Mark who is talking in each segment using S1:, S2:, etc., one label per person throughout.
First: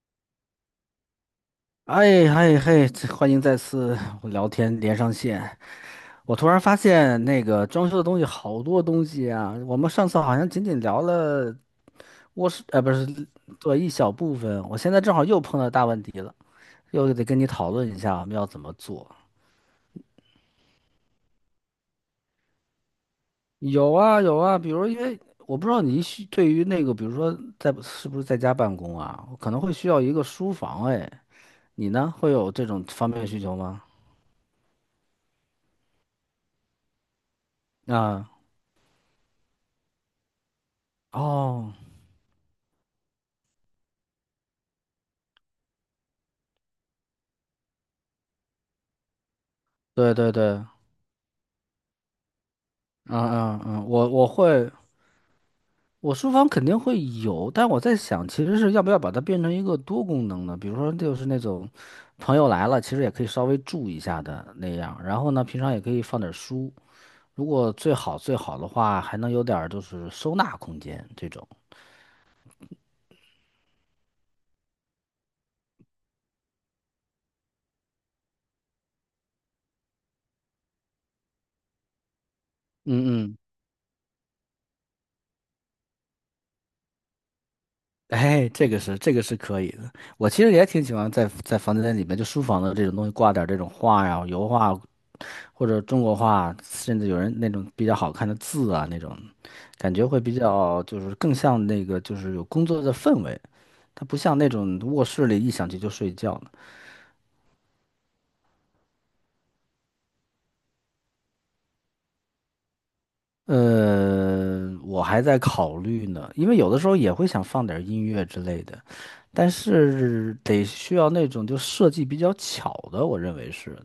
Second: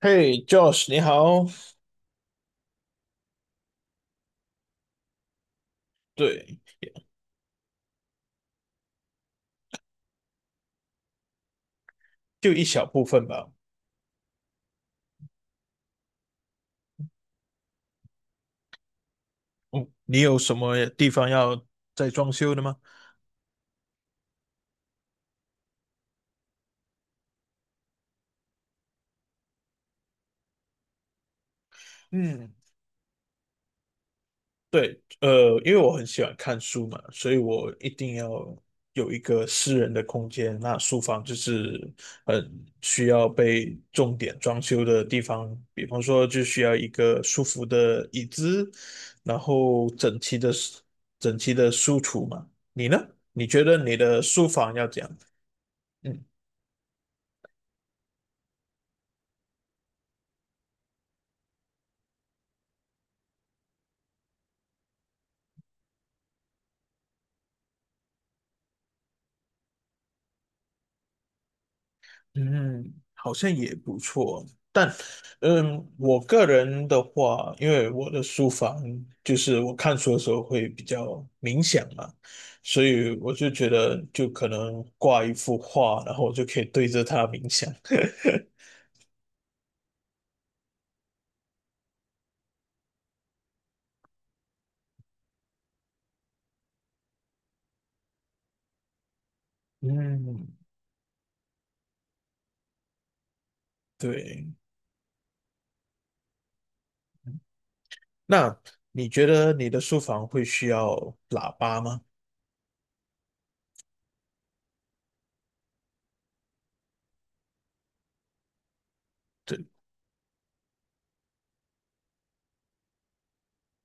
S1: 嘿，Josh，你好。
S2: 哎嗨嗨，欢迎再次我聊天连上线。我突
S1: 对，
S2: 然发现那个装修的东西好多东西啊，我们上次好像仅仅聊了卧
S1: 就
S2: 室，
S1: 一小
S2: 不
S1: 部
S2: 是，
S1: 分吧。
S2: 对，一小部分。我现在正好又碰到大问题了，又得跟你讨论一下我们要怎么做。
S1: 嗯，你有什么地方要再装修的吗？
S2: 有啊有啊，比如因为我不知道对于那个，比如说是不是在家办公啊，我可能会需要一个书房。哎，你呢，会有
S1: 嗯，
S2: 这种方面的需求吗？
S1: 对，因为我很喜欢看书嘛，所以我一定
S2: 啊，
S1: 要有一个私人的空间。那书房就
S2: 哦，
S1: 是很需要被重点装修的地方，比方说就需要一个舒服的椅子，然后
S2: 对
S1: 整
S2: 对
S1: 齐的
S2: 对。
S1: 书橱嘛。你呢？
S2: 嗯
S1: 你
S2: 嗯
S1: 觉得
S2: 嗯，
S1: 你
S2: 我
S1: 的
S2: 我
S1: 书
S2: 会，
S1: 房要怎样？
S2: 我
S1: 嗯。
S2: 书房肯定会有，但我在想，其实是要不要把它变成一个多功能的，比如说就是那种朋友来了，其实也可以稍微住一下的那样。然后呢，平常也可以放点儿书，如果最好最好的话，还能有点儿就是收纳空间这种。
S1: 嗯，好像也不错，但，我个人的话，因为我的书房就是我看书的时候会比较冥想嘛，所以
S2: 嗯
S1: 我
S2: 嗯，
S1: 就觉得就可能挂一幅画，然后我就可以对着它冥想。
S2: 哎，这个是可以的。我其实也挺喜欢在房间里面，就书房的这种东西挂点儿这种画呀、油画或者中国画，甚至有人那种比较好看的字啊那种感觉会比
S1: 嗯，
S2: 较就是更像那个就是有工作的氛围，它不像
S1: 对。
S2: 那种卧室里一响起就睡觉呢。
S1: 那你觉得你的书房会需要喇叭吗？
S2: 我还在考虑呢，因为有的时候也会想放点儿音乐之类的，但
S1: 对，
S2: 是得需要那种就设计比较巧的，我认为是。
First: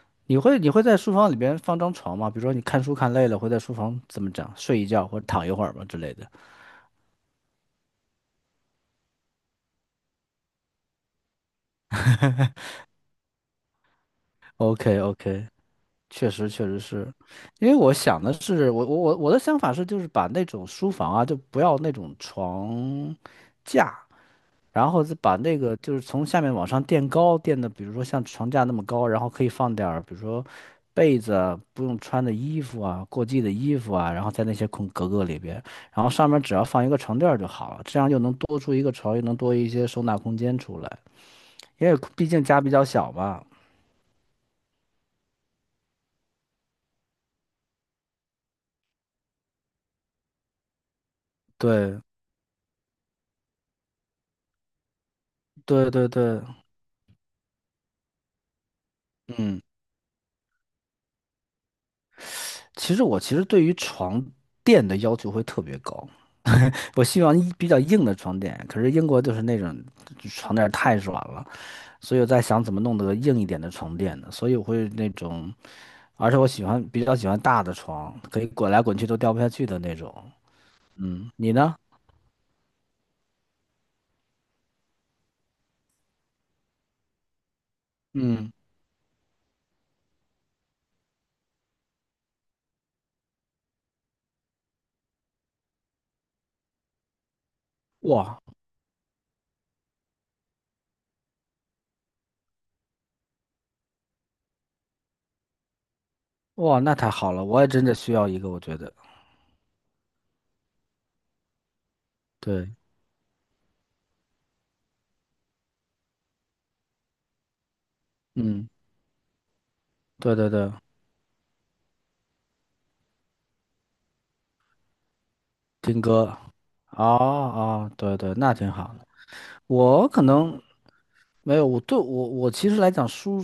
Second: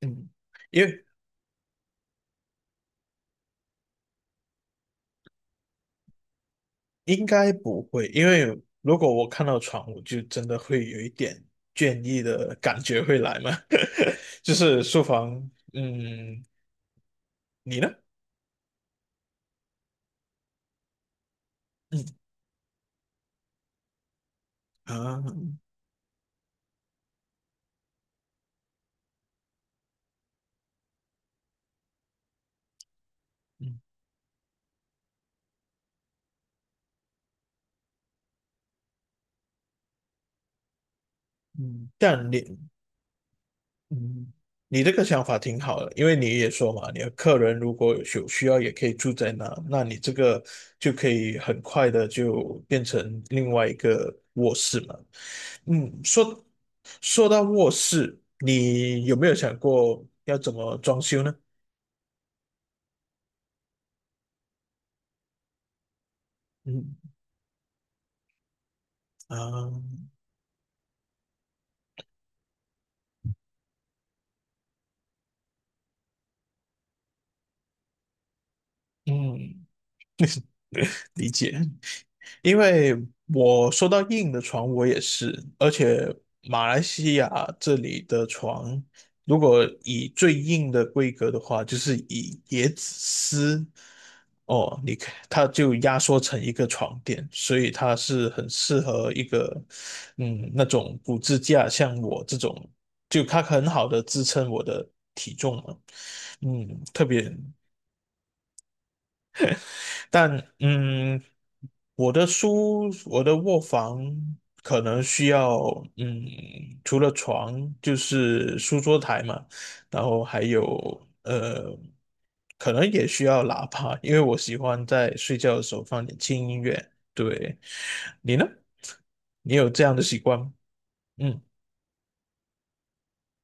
S1: 嗯，
S2: 你会你
S1: 因
S2: 会在
S1: 为
S2: 书房里边放张床吗？比如说你看书看累了，会在书房怎么讲睡一觉或者躺一会儿吗之类的
S1: 应该不会，因为如果我看到床，我就真的会有一点倦意的感觉会来嘛。就是
S2: ？OK
S1: 书房，
S2: OK，确
S1: 嗯，
S2: 实，确实是，因为
S1: 你
S2: 我
S1: 呢？
S2: 想的是，我的想法是，就是把那种书房啊，就不要那
S1: 嗯
S2: 种床架，然后再
S1: 啊，
S2: 把那个就是从下面往上垫高，垫的比如说像床架那么高，然后可以放点儿，比如说被子啊，不用穿的衣服啊，过季的
S1: 嗯
S2: 衣服啊，然后在那些空格格里边，然后上面只要放一个床垫儿就好了，这样又能多出一个床，又能多一些收纳空间出来，
S1: 嗯，
S2: 因为毕
S1: 但
S2: 竟家比较小嘛。
S1: 嗯，你这个想法挺好的，因为你也说嘛，你的客人如果有需要，也可以住在那，那你这个就可以很快
S2: 对，
S1: 的就变成另外一个卧室嘛。
S2: 对
S1: 嗯，
S2: 对对，
S1: 说说到卧室，你有没有想
S2: 嗯。
S1: 过要怎么装修呢？
S2: 其实我其实对于床垫的要求会特别高，
S1: 嗯
S2: 我希望一比较硬的床垫，可是英国就是那
S1: 啊，
S2: 种床垫太软了，所以我在想怎么弄得硬一点的床垫呢？所以我会那种，而且我喜欢比较喜欢大的床，可以滚来滚去都掉不下
S1: 嗯，
S2: 去的那种。嗯，
S1: 理
S2: 你
S1: 解。
S2: 呢？
S1: 因为我说到硬的床，我也是，而且马来西亚这里的
S2: 嗯，
S1: 床，如果以最硬的规格的话，就是以椰子丝，哦，你看它就压缩成一个床垫，所以它是
S2: 哇
S1: 很适合一个，那种骨支架，像我这种，就它很好的支撑我的体重嘛，
S2: 哇，
S1: 嗯，
S2: 那
S1: 特
S2: 太好
S1: 别。
S2: 了，我也真的需要一个，我觉得。
S1: 但嗯，
S2: 对，
S1: 我的卧房可能需要嗯，除了床就是
S2: 嗯，
S1: 书桌台嘛，然后
S2: 对
S1: 还
S2: 对对，
S1: 有可能也需要喇叭，因为我喜欢在睡觉的时候
S2: 听
S1: 放点
S2: 歌，
S1: 轻音乐。
S2: 哦
S1: 对，
S2: 哦，对对，
S1: 你呢？
S2: 那挺好的。
S1: 你有这样的
S2: 我
S1: 习
S2: 可
S1: 惯吗？
S2: 能
S1: 嗯
S2: 没有，我对我我其实来讲书，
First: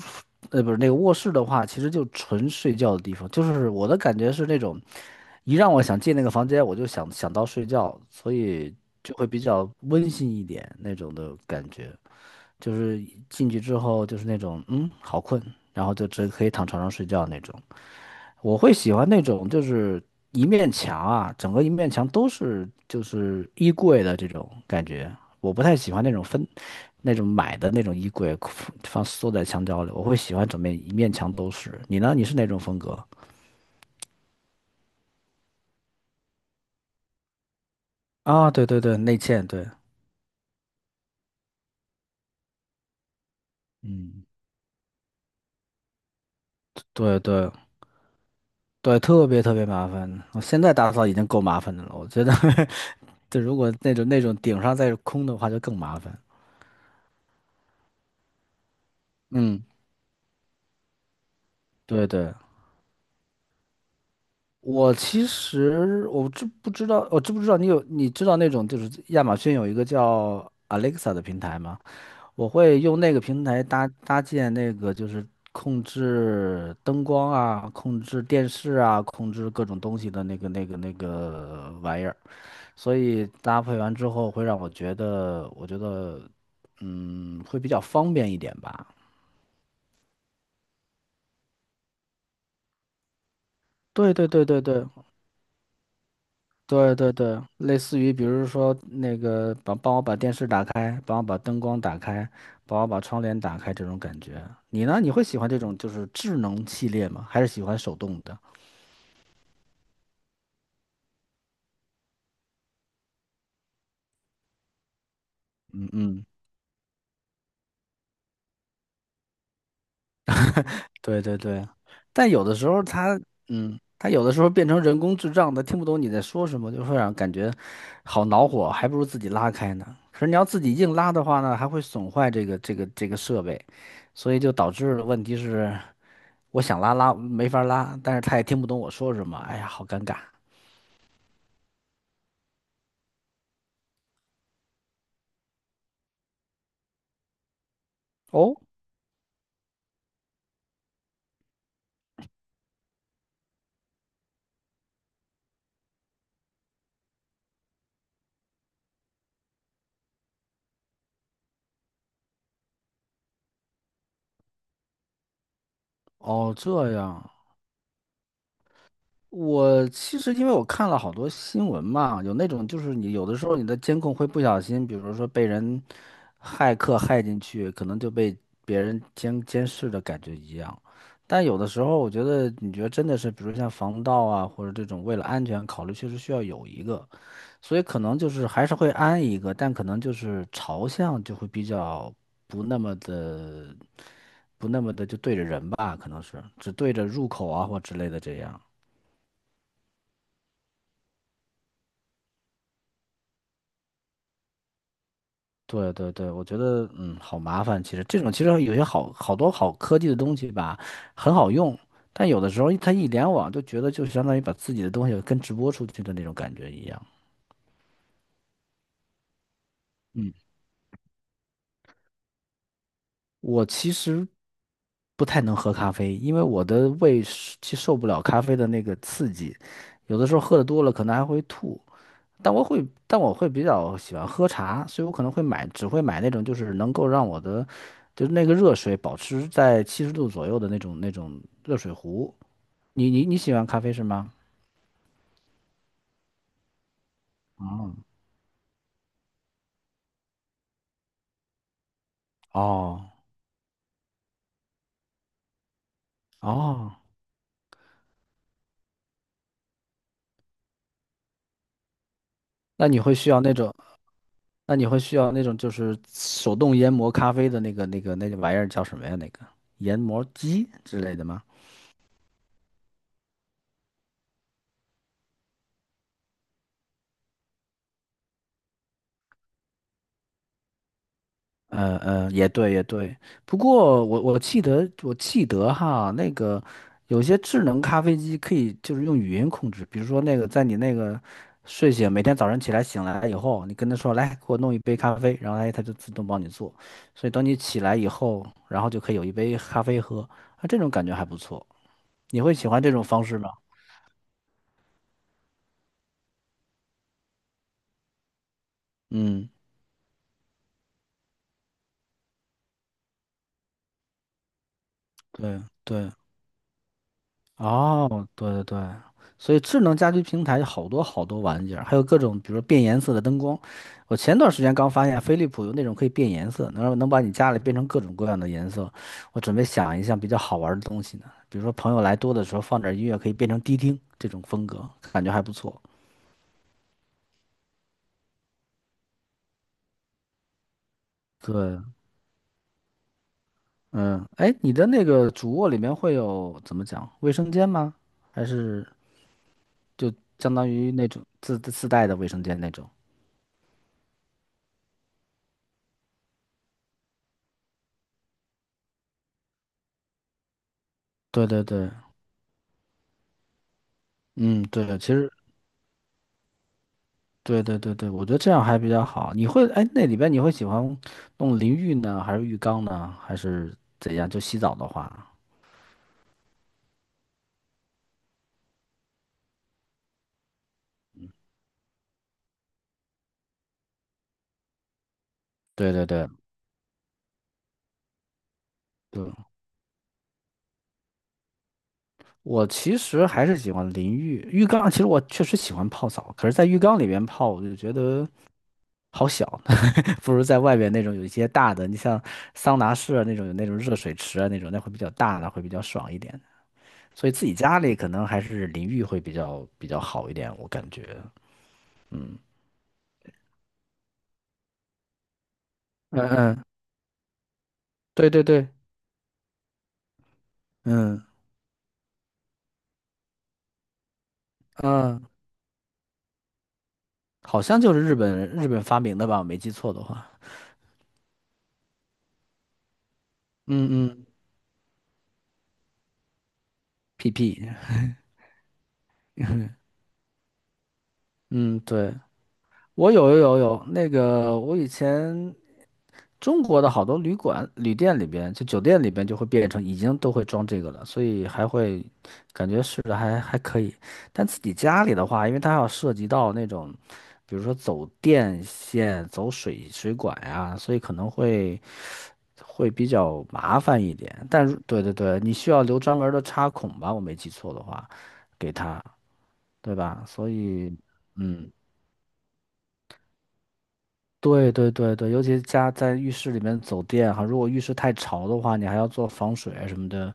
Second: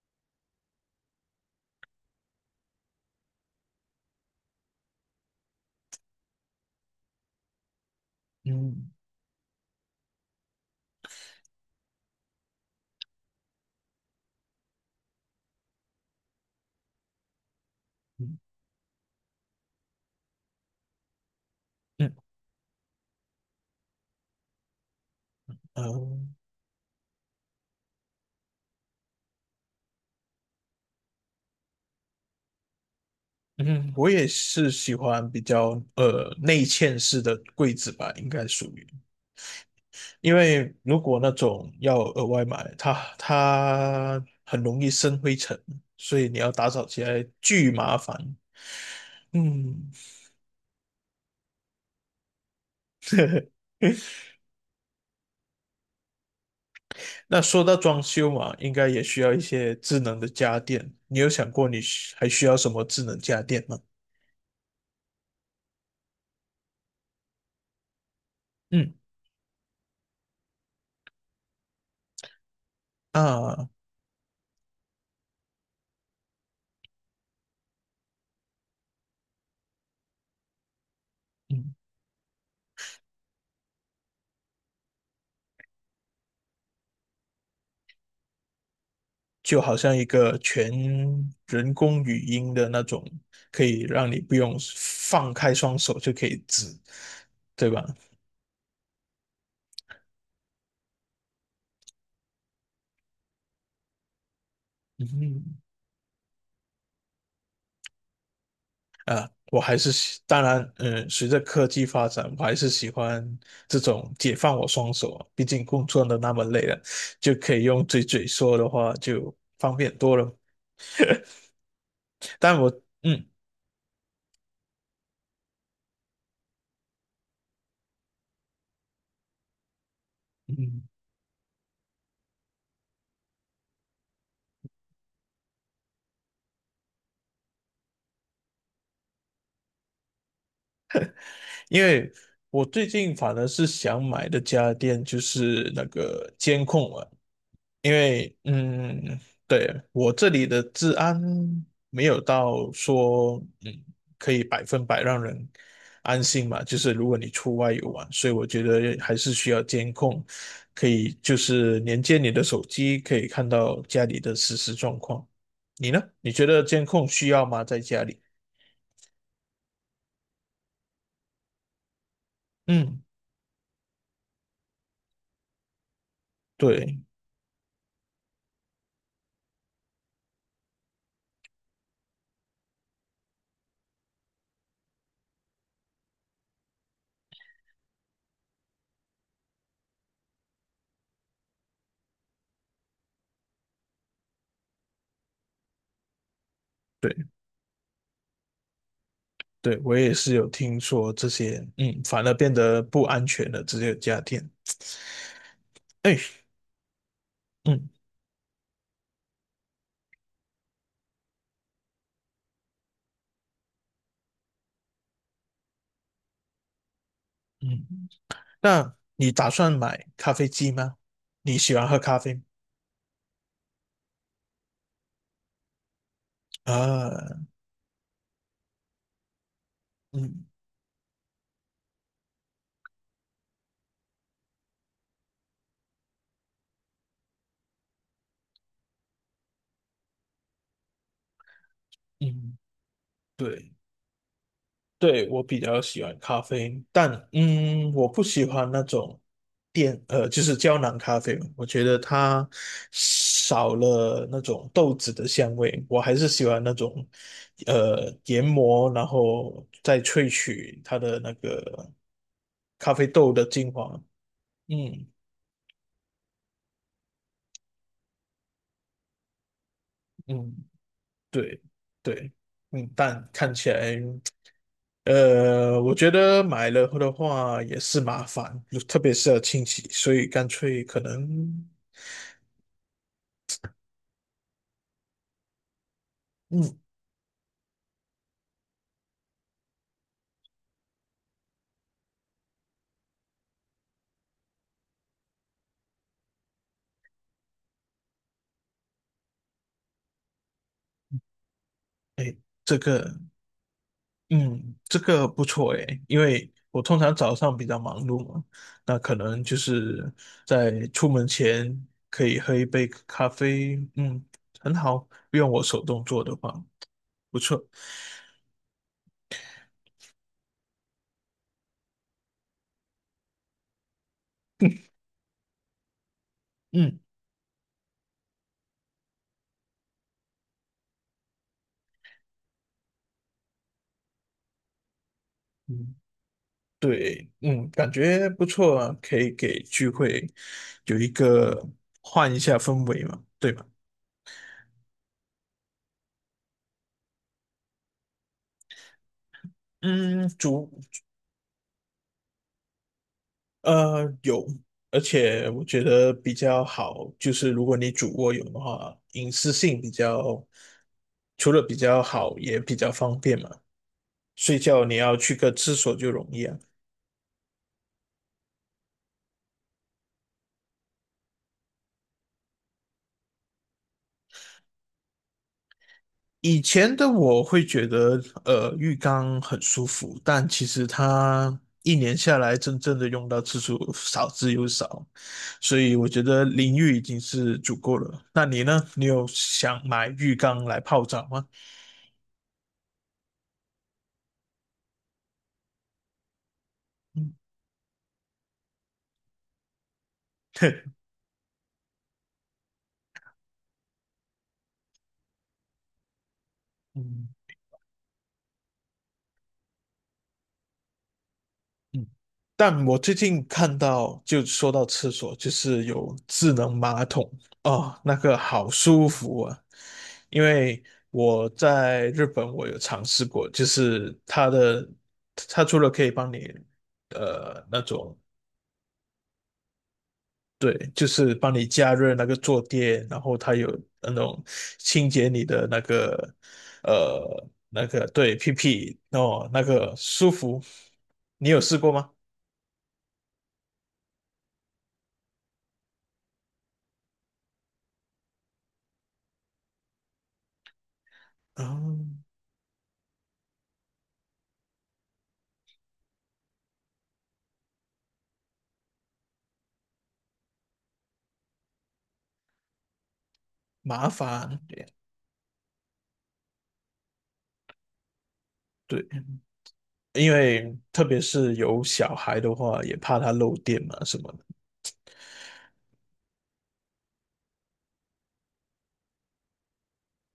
S2: 不是那个卧室的话，其实就纯睡觉的地方。就是我的感觉是那种，一让我想进那个房间，我就想到睡觉，所以
S1: 嗯
S2: 就会比较温馨一点那种的感觉。就是进去之后就是那种，嗯，好困，然后就只可以躺床上睡觉那种。
S1: 嗯
S2: 我会喜欢那种就是一面墙啊，整个一面墙
S1: 嗯
S2: 都是就是衣柜的这种感觉。我不太喜欢那种
S1: 嗯
S2: 分那种买的那种衣柜放缩在墙角里，我会喜欢整面一面墙都是。你呢？你是哪种风格？
S1: 嗯，我也是喜欢比较内嵌式的柜子吧，应该
S2: 啊，对
S1: 属
S2: 对
S1: 于。
S2: 对，内嵌，对
S1: 因为如果那种要额外买，它
S2: 嗯，
S1: 很容易生灰尘，所以你要打扫起
S2: 对
S1: 来
S2: 对
S1: 巨麻烦。
S2: 对，特别特别麻
S1: 嗯，
S2: 烦。我现在打扫已经够麻烦的了，我觉得 就如果那种那种顶上再是空的话，就更麻烦。
S1: 那说到装修嘛，应该也需要一
S2: 嗯，
S1: 些智能的家电。你有想过
S2: 对
S1: 还
S2: 对，
S1: 需要什么智能家电吗？
S2: 我其实我知不知道你知道那种就是
S1: 嗯
S2: 亚马逊有一个叫 Alexa 的平台吗？我会用那个平台
S1: 啊，
S2: 搭建那个就是控制灯光啊、控制电视啊、控制各种东西的那个
S1: 嗯，
S2: 玩意儿，所以搭配完之后会让我觉得，会比较方便一点吧。
S1: 就好像一个全人工语音的那种，可以让
S2: 对
S1: 你
S2: 对
S1: 不
S2: 对
S1: 用
S2: 对对。
S1: 放开双手就可以指，
S2: 对对对，
S1: 对
S2: 类
S1: 吧？
S2: 似于比如说那个帮帮我把电视打开，帮我把灯光打开，帮我把窗帘打开这种感觉。你呢？你会喜欢
S1: 嗯。
S2: 这种就是智能系列吗？还是喜欢手动的？
S1: 我还是喜，当然，随着科技发展，我还是喜欢这种解放我双手啊。毕竟工
S2: 嗯
S1: 作的
S2: 嗯，
S1: 那么累了，就可以用嘴说的话就方便多了。
S2: 对对对。但有的
S1: 但
S2: 时
S1: 我，
S2: 候它，
S1: 嗯
S2: 嗯，它有的时候变成人工智障它听不懂你在说什么，就会让感觉好恼火，还不如自己拉开呢。可是你要自己
S1: 嗯，
S2: 硬拉的话呢，还会损坏这个设备，所以就导致问题是。我想拉没法拉，但是他也听不懂我说什么，哎呀，好尴尬。
S1: 因为我最近反而是想买的家电就是那个监控啊，因为
S2: 哦，
S1: 对，我这里的治安没有到说可以百分百让人安心嘛，就是如果你出外游玩，所以我觉得还是需要监控，可以就是连接你的手机，可以看到家里的实时状况。你呢？你觉
S2: 哦，
S1: 得监
S2: 这
S1: 控
S2: 样。
S1: 需要吗？在家里？
S2: 我其实因为我看了好多新闻嘛，有那种就是
S1: 嗯，
S2: 你有的时候你的监控会不小心，比如说被人骇客
S1: 对。
S2: 骇进去，可能就被别人监视的感觉一样。但有的时候，我觉得你觉得真的是，比如像防盗啊，或者这种为了安全考虑，确实需要有一个。所以可能就是还是会安一个，但可能就是朝向就会比较不那么的不那么的就对着人吧，可能是只对着
S1: 对
S2: 入口啊或之类的这样。
S1: 对，我也是有听说这些，嗯，反而变得不安全了，只有家电。
S2: 对对
S1: 哎，
S2: 对，我觉得好麻烦。
S1: 嗯
S2: 其实这种其实有些好好多好科技的东西吧，很好用，但有的时候它一联网就觉得就相当于把自己的东西跟直播出去的那种感觉一样。
S1: 嗯。那你打算买咖
S2: 嗯。
S1: 啡机吗？你喜欢喝咖啡
S2: 我其实不太能喝咖啡，因为我的胃
S1: 啊？
S2: 是其实受不了咖啡的那个刺激，有的时候
S1: 嗯
S2: 喝的多了可能还会吐。但我会比较喜欢喝茶，所以我可能会买，只会买那种就是能够让我的，就是那个热水保持在七十度左右的那种那种热水壶。
S1: 嗯，
S2: 你你你喜欢
S1: 对
S2: 咖啡是吗？
S1: 对，我比较喜欢咖啡，但
S2: 嗯，
S1: 我不喜欢那种就是胶囊咖啡，我觉得它
S2: 哦
S1: 少了那种豆子的香味，我还是喜欢那
S2: 哦，
S1: 种研磨，然后再萃取它的那个
S2: 那
S1: 咖
S2: 你
S1: 啡
S2: 会需
S1: 豆
S2: 要
S1: 的
S2: 那
S1: 精
S2: 种。
S1: 华。
S2: 那你会
S1: 嗯
S2: 需要那种就是手动研磨咖啡的那个玩意儿叫什么呀？那个研磨
S1: 嗯。
S2: 机之类的吗？
S1: 对对，但看起来，我觉得买了的话也是麻烦，就特别是要清洗，所以干脆可能，
S2: 也对也对。不过我记得哈，那个
S1: 嗯，
S2: 有些智能咖啡机可以就是用语音控制，比如说那个在你那个睡醒每天早上起来醒来以后，你跟他说来给我弄一杯咖啡，然后哎他就自动帮你做。所以等你起来以后，然后就可以有一杯咖啡喝，啊，这种感觉还不错。你会喜
S1: 这
S2: 欢这种
S1: 个，
S2: 方式吗？
S1: 嗯，这个不错诶，因为我通常早上比较忙碌嘛，那可能
S2: 嗯。
S1: 就是在出门前可以喝一杯咖啡，嗯，很好，用我
S2: 对
S1: 手动
S2: 对，
S1: 做的话，不错，
S2: 哦，对对对，所以智能家居平台有好多好多玩意儿，还有各种比如说变颜色的灯光。我前段时间刚发现飞利浦有那种可以变颜色，能让
S1: 嗯。
S2: 能把你家里变成各种各样的颜色。我准备想一项比较好玩儿的东西呢，比如说朋友来多的时候放点儿音乐，可以变成迪厅这种风格，感觉还不错。
S1: 嗯对，感觉不错啊，可以给聚会有一个
S2: 对，
S1: 换一下氛围嘛，对吧？
S2: 嗯，哎，你的那个主卧里面会有怎么讲卫生间吗？还是就
S1: 嗯，
S2: 相当于那种自带的卫生间那种？
S1: 有，而且我觉得比较好，就是如果你主卧有的话，隐私性比较，
S2: 对
S1: 除了
S2: 对
S1: 比
S2: 对。
S1: 较好，也比较方便嘛。睡
S2: 嗯，
S1: 觉你
S2: 对，其
S1: 要
S2: 实
S1: 去个厕所就容易啊。
S2: 对对对对，我觉得这样还比较好。你会，哎，那里边你会喜欢弄淋浴呢，还是浴缸呢，还是怎样？就洗澡的话，
S1: 以前的我会觉得，浴缸很舒服，但其实它一年下来真正的用到次数少之又少，所
S2: 对
S1: 以
S2: 对
S1: 我觉
S2: 对
S1: 得淋浴已经是足够了。那你呢？你有
S2: 对，
S1: 想买浴缸来泡澡吗？
S2: 我其实还是喜欢淋浴，浴缸其实我确实喜欢泡澡，可是，在浴缸里 面
S1: 嗯
S2: 泡，我就觉得好小，不如在外边那种有一些大的，你像桑拿室啊那种有那种热水池啊那种，那会比较大的，会比较爽一点。所
S1: 嗯
S2: 以自己家里可能还是淋浴会比较比较好一点，我感觉，
S1: 嗯，
S2: 嗯。
S1: 但我最近看到，就说到厕所，就是有
S2: 嗯
S1: 智
S2: 嗯，
S1: 能马桶哦，那
S2: 对
S1: 个
S2: 对
S1: 好
S2: 对，
S1: 舒服啊！因为
S2: 嗯，
S1: 我在日本，我有尝试过，
S2: 嗯
S1: 它除了可以帮你，
S2: 好
S1: 那
S2: 像就是日
S1: 种，
S2: 本日本发明的吧，我没记错的话
S1: 对，就是帮你加热那个坐垫，然后它有
S2: 嗯
S1: 那
S2: 嗯
S1: 种清洁你的那个，
S2: ，PP。
S1: 那个对屁屁哦，那个舒服，你有试
S2: 嗯，
S1: 过吗？
S2: 对，我有，那个我以前中国的好多旅馆、旅店里边，就酒店里边就会变成已经都会装这个了，所以
S1: 啊。
S2: 还会感觉试着还还可以。但自己家里的话，因为它要涉及到那种，比如说走电线、走水管呀、所以可能会会比较麻烦
S1: 麻
S2: 一点。
S1: 烦点，
S2: 对对对，你需要留专门儿的插孔吧？我没记错的话，给
S1: 对
S2: 它，
S1: 对，
S2: 对吧？
S1: 因
S2: 所
S1: 为
S2: 以，
S1: 特别是
S2: 嗯。
S1: 有小孩的话，也怕它漏电嘛什么的，
S2: 对对对对，尤其家在浴室里面走电哈，如果浴室太潮的话，你还要做防水啊什么的。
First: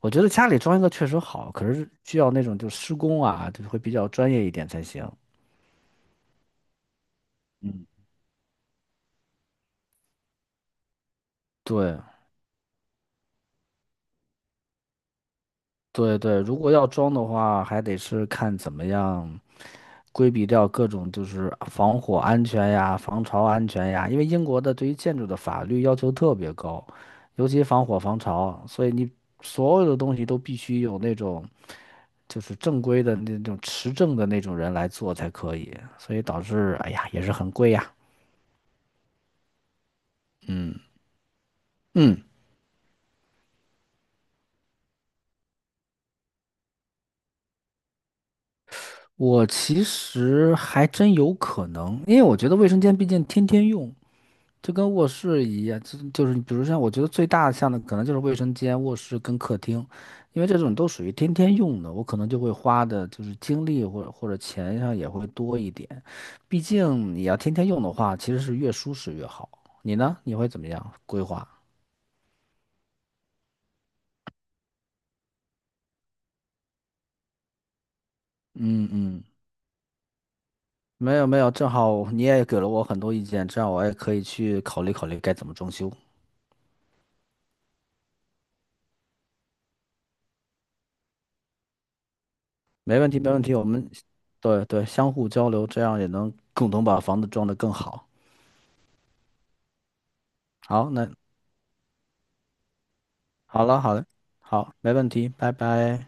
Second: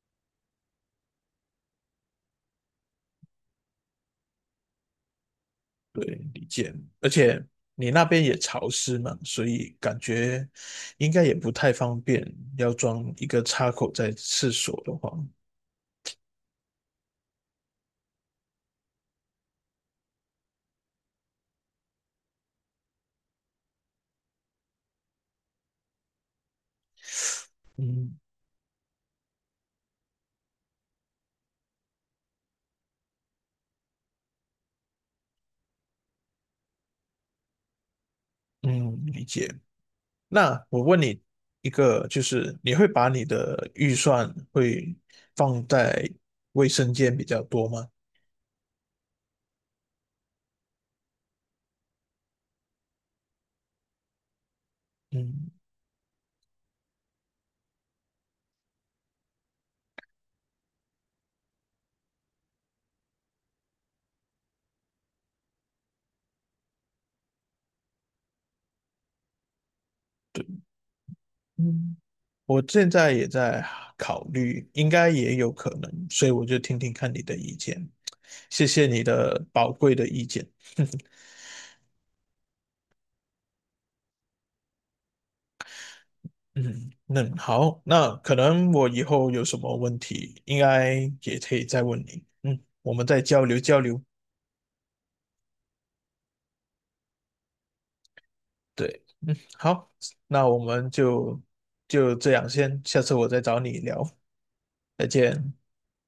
S2: 我觉得家里装一个确实好，可是需要那种就施工啊，就会比较专业一点才行。
S1: 对，理解。而且
S2: 嗯，
S1: 你那边也潮湿嘛，所以感觉应该也不太方
S2: 对
S1: 便，要装一个插口在厕所的话，
S2: 对对，如果要装的话，还得是看怎么样规避掉各种就是防火安全呀、防潮安全呀，因为英国的对于建筑的法律要求特别高，尤其防火
S1: 嗯
S2: 防潮，所以你所有的东西都必须有那种。就是正规的那种持证的那种人来做才可以，所以导致哎呀也是很贵呀。
S1: 嗯，理解。那我问你一个，就
S2: 嗯，
S1: 是你会把你的预算会放在卫生间比较多吗？
S2: 我其实还真有可能，因为我觉得卫生间毕竟天天用，就跟卧室
S1: 嗯
S2: 一样，就是比如像我觉得最大像的可能就是卫生间、卧室跟客厅，因为这种都属于天天用的，我可能就会花的就是精力或者钱上也会多一点，毕竟你要天天用的话，其实是越舒适越好。你呢？你会怎么样规划？
S1: 嗯。我现在也在考虑，应该也有可能，所以我就听听看你的意见。谢谢
S2: 嗯
S1: 你
S2: 嗯。
S1: 的宝贵的意见。
S2: 没有没有，正好你也给了我很多意见，这样我也可以去考虑考虑该怎么装修。
S1: 嗯，那好，那可能我以后有什么问题，应该也可以再问你。嗯，我
S2: 没
S1: 们
S2: 问题，
S1: 再
S2: 没问
S1: 交
S2: 题，
S1: 流
S2: 嗯我
S1: 交
S2: 们
S1: 流。
S2: 对对相互交流，这样也能共同把房子装得更好。
S1: 对，嗯，好，那我们
S2: 好，那
S1: 就这样先，下次我再找
S2: 好
S1: 你
S2: 了好
S1: 聊，
S2: 了，好，没问
S1: 再
S2: 题，拜
S1: 见。
S2: 拜。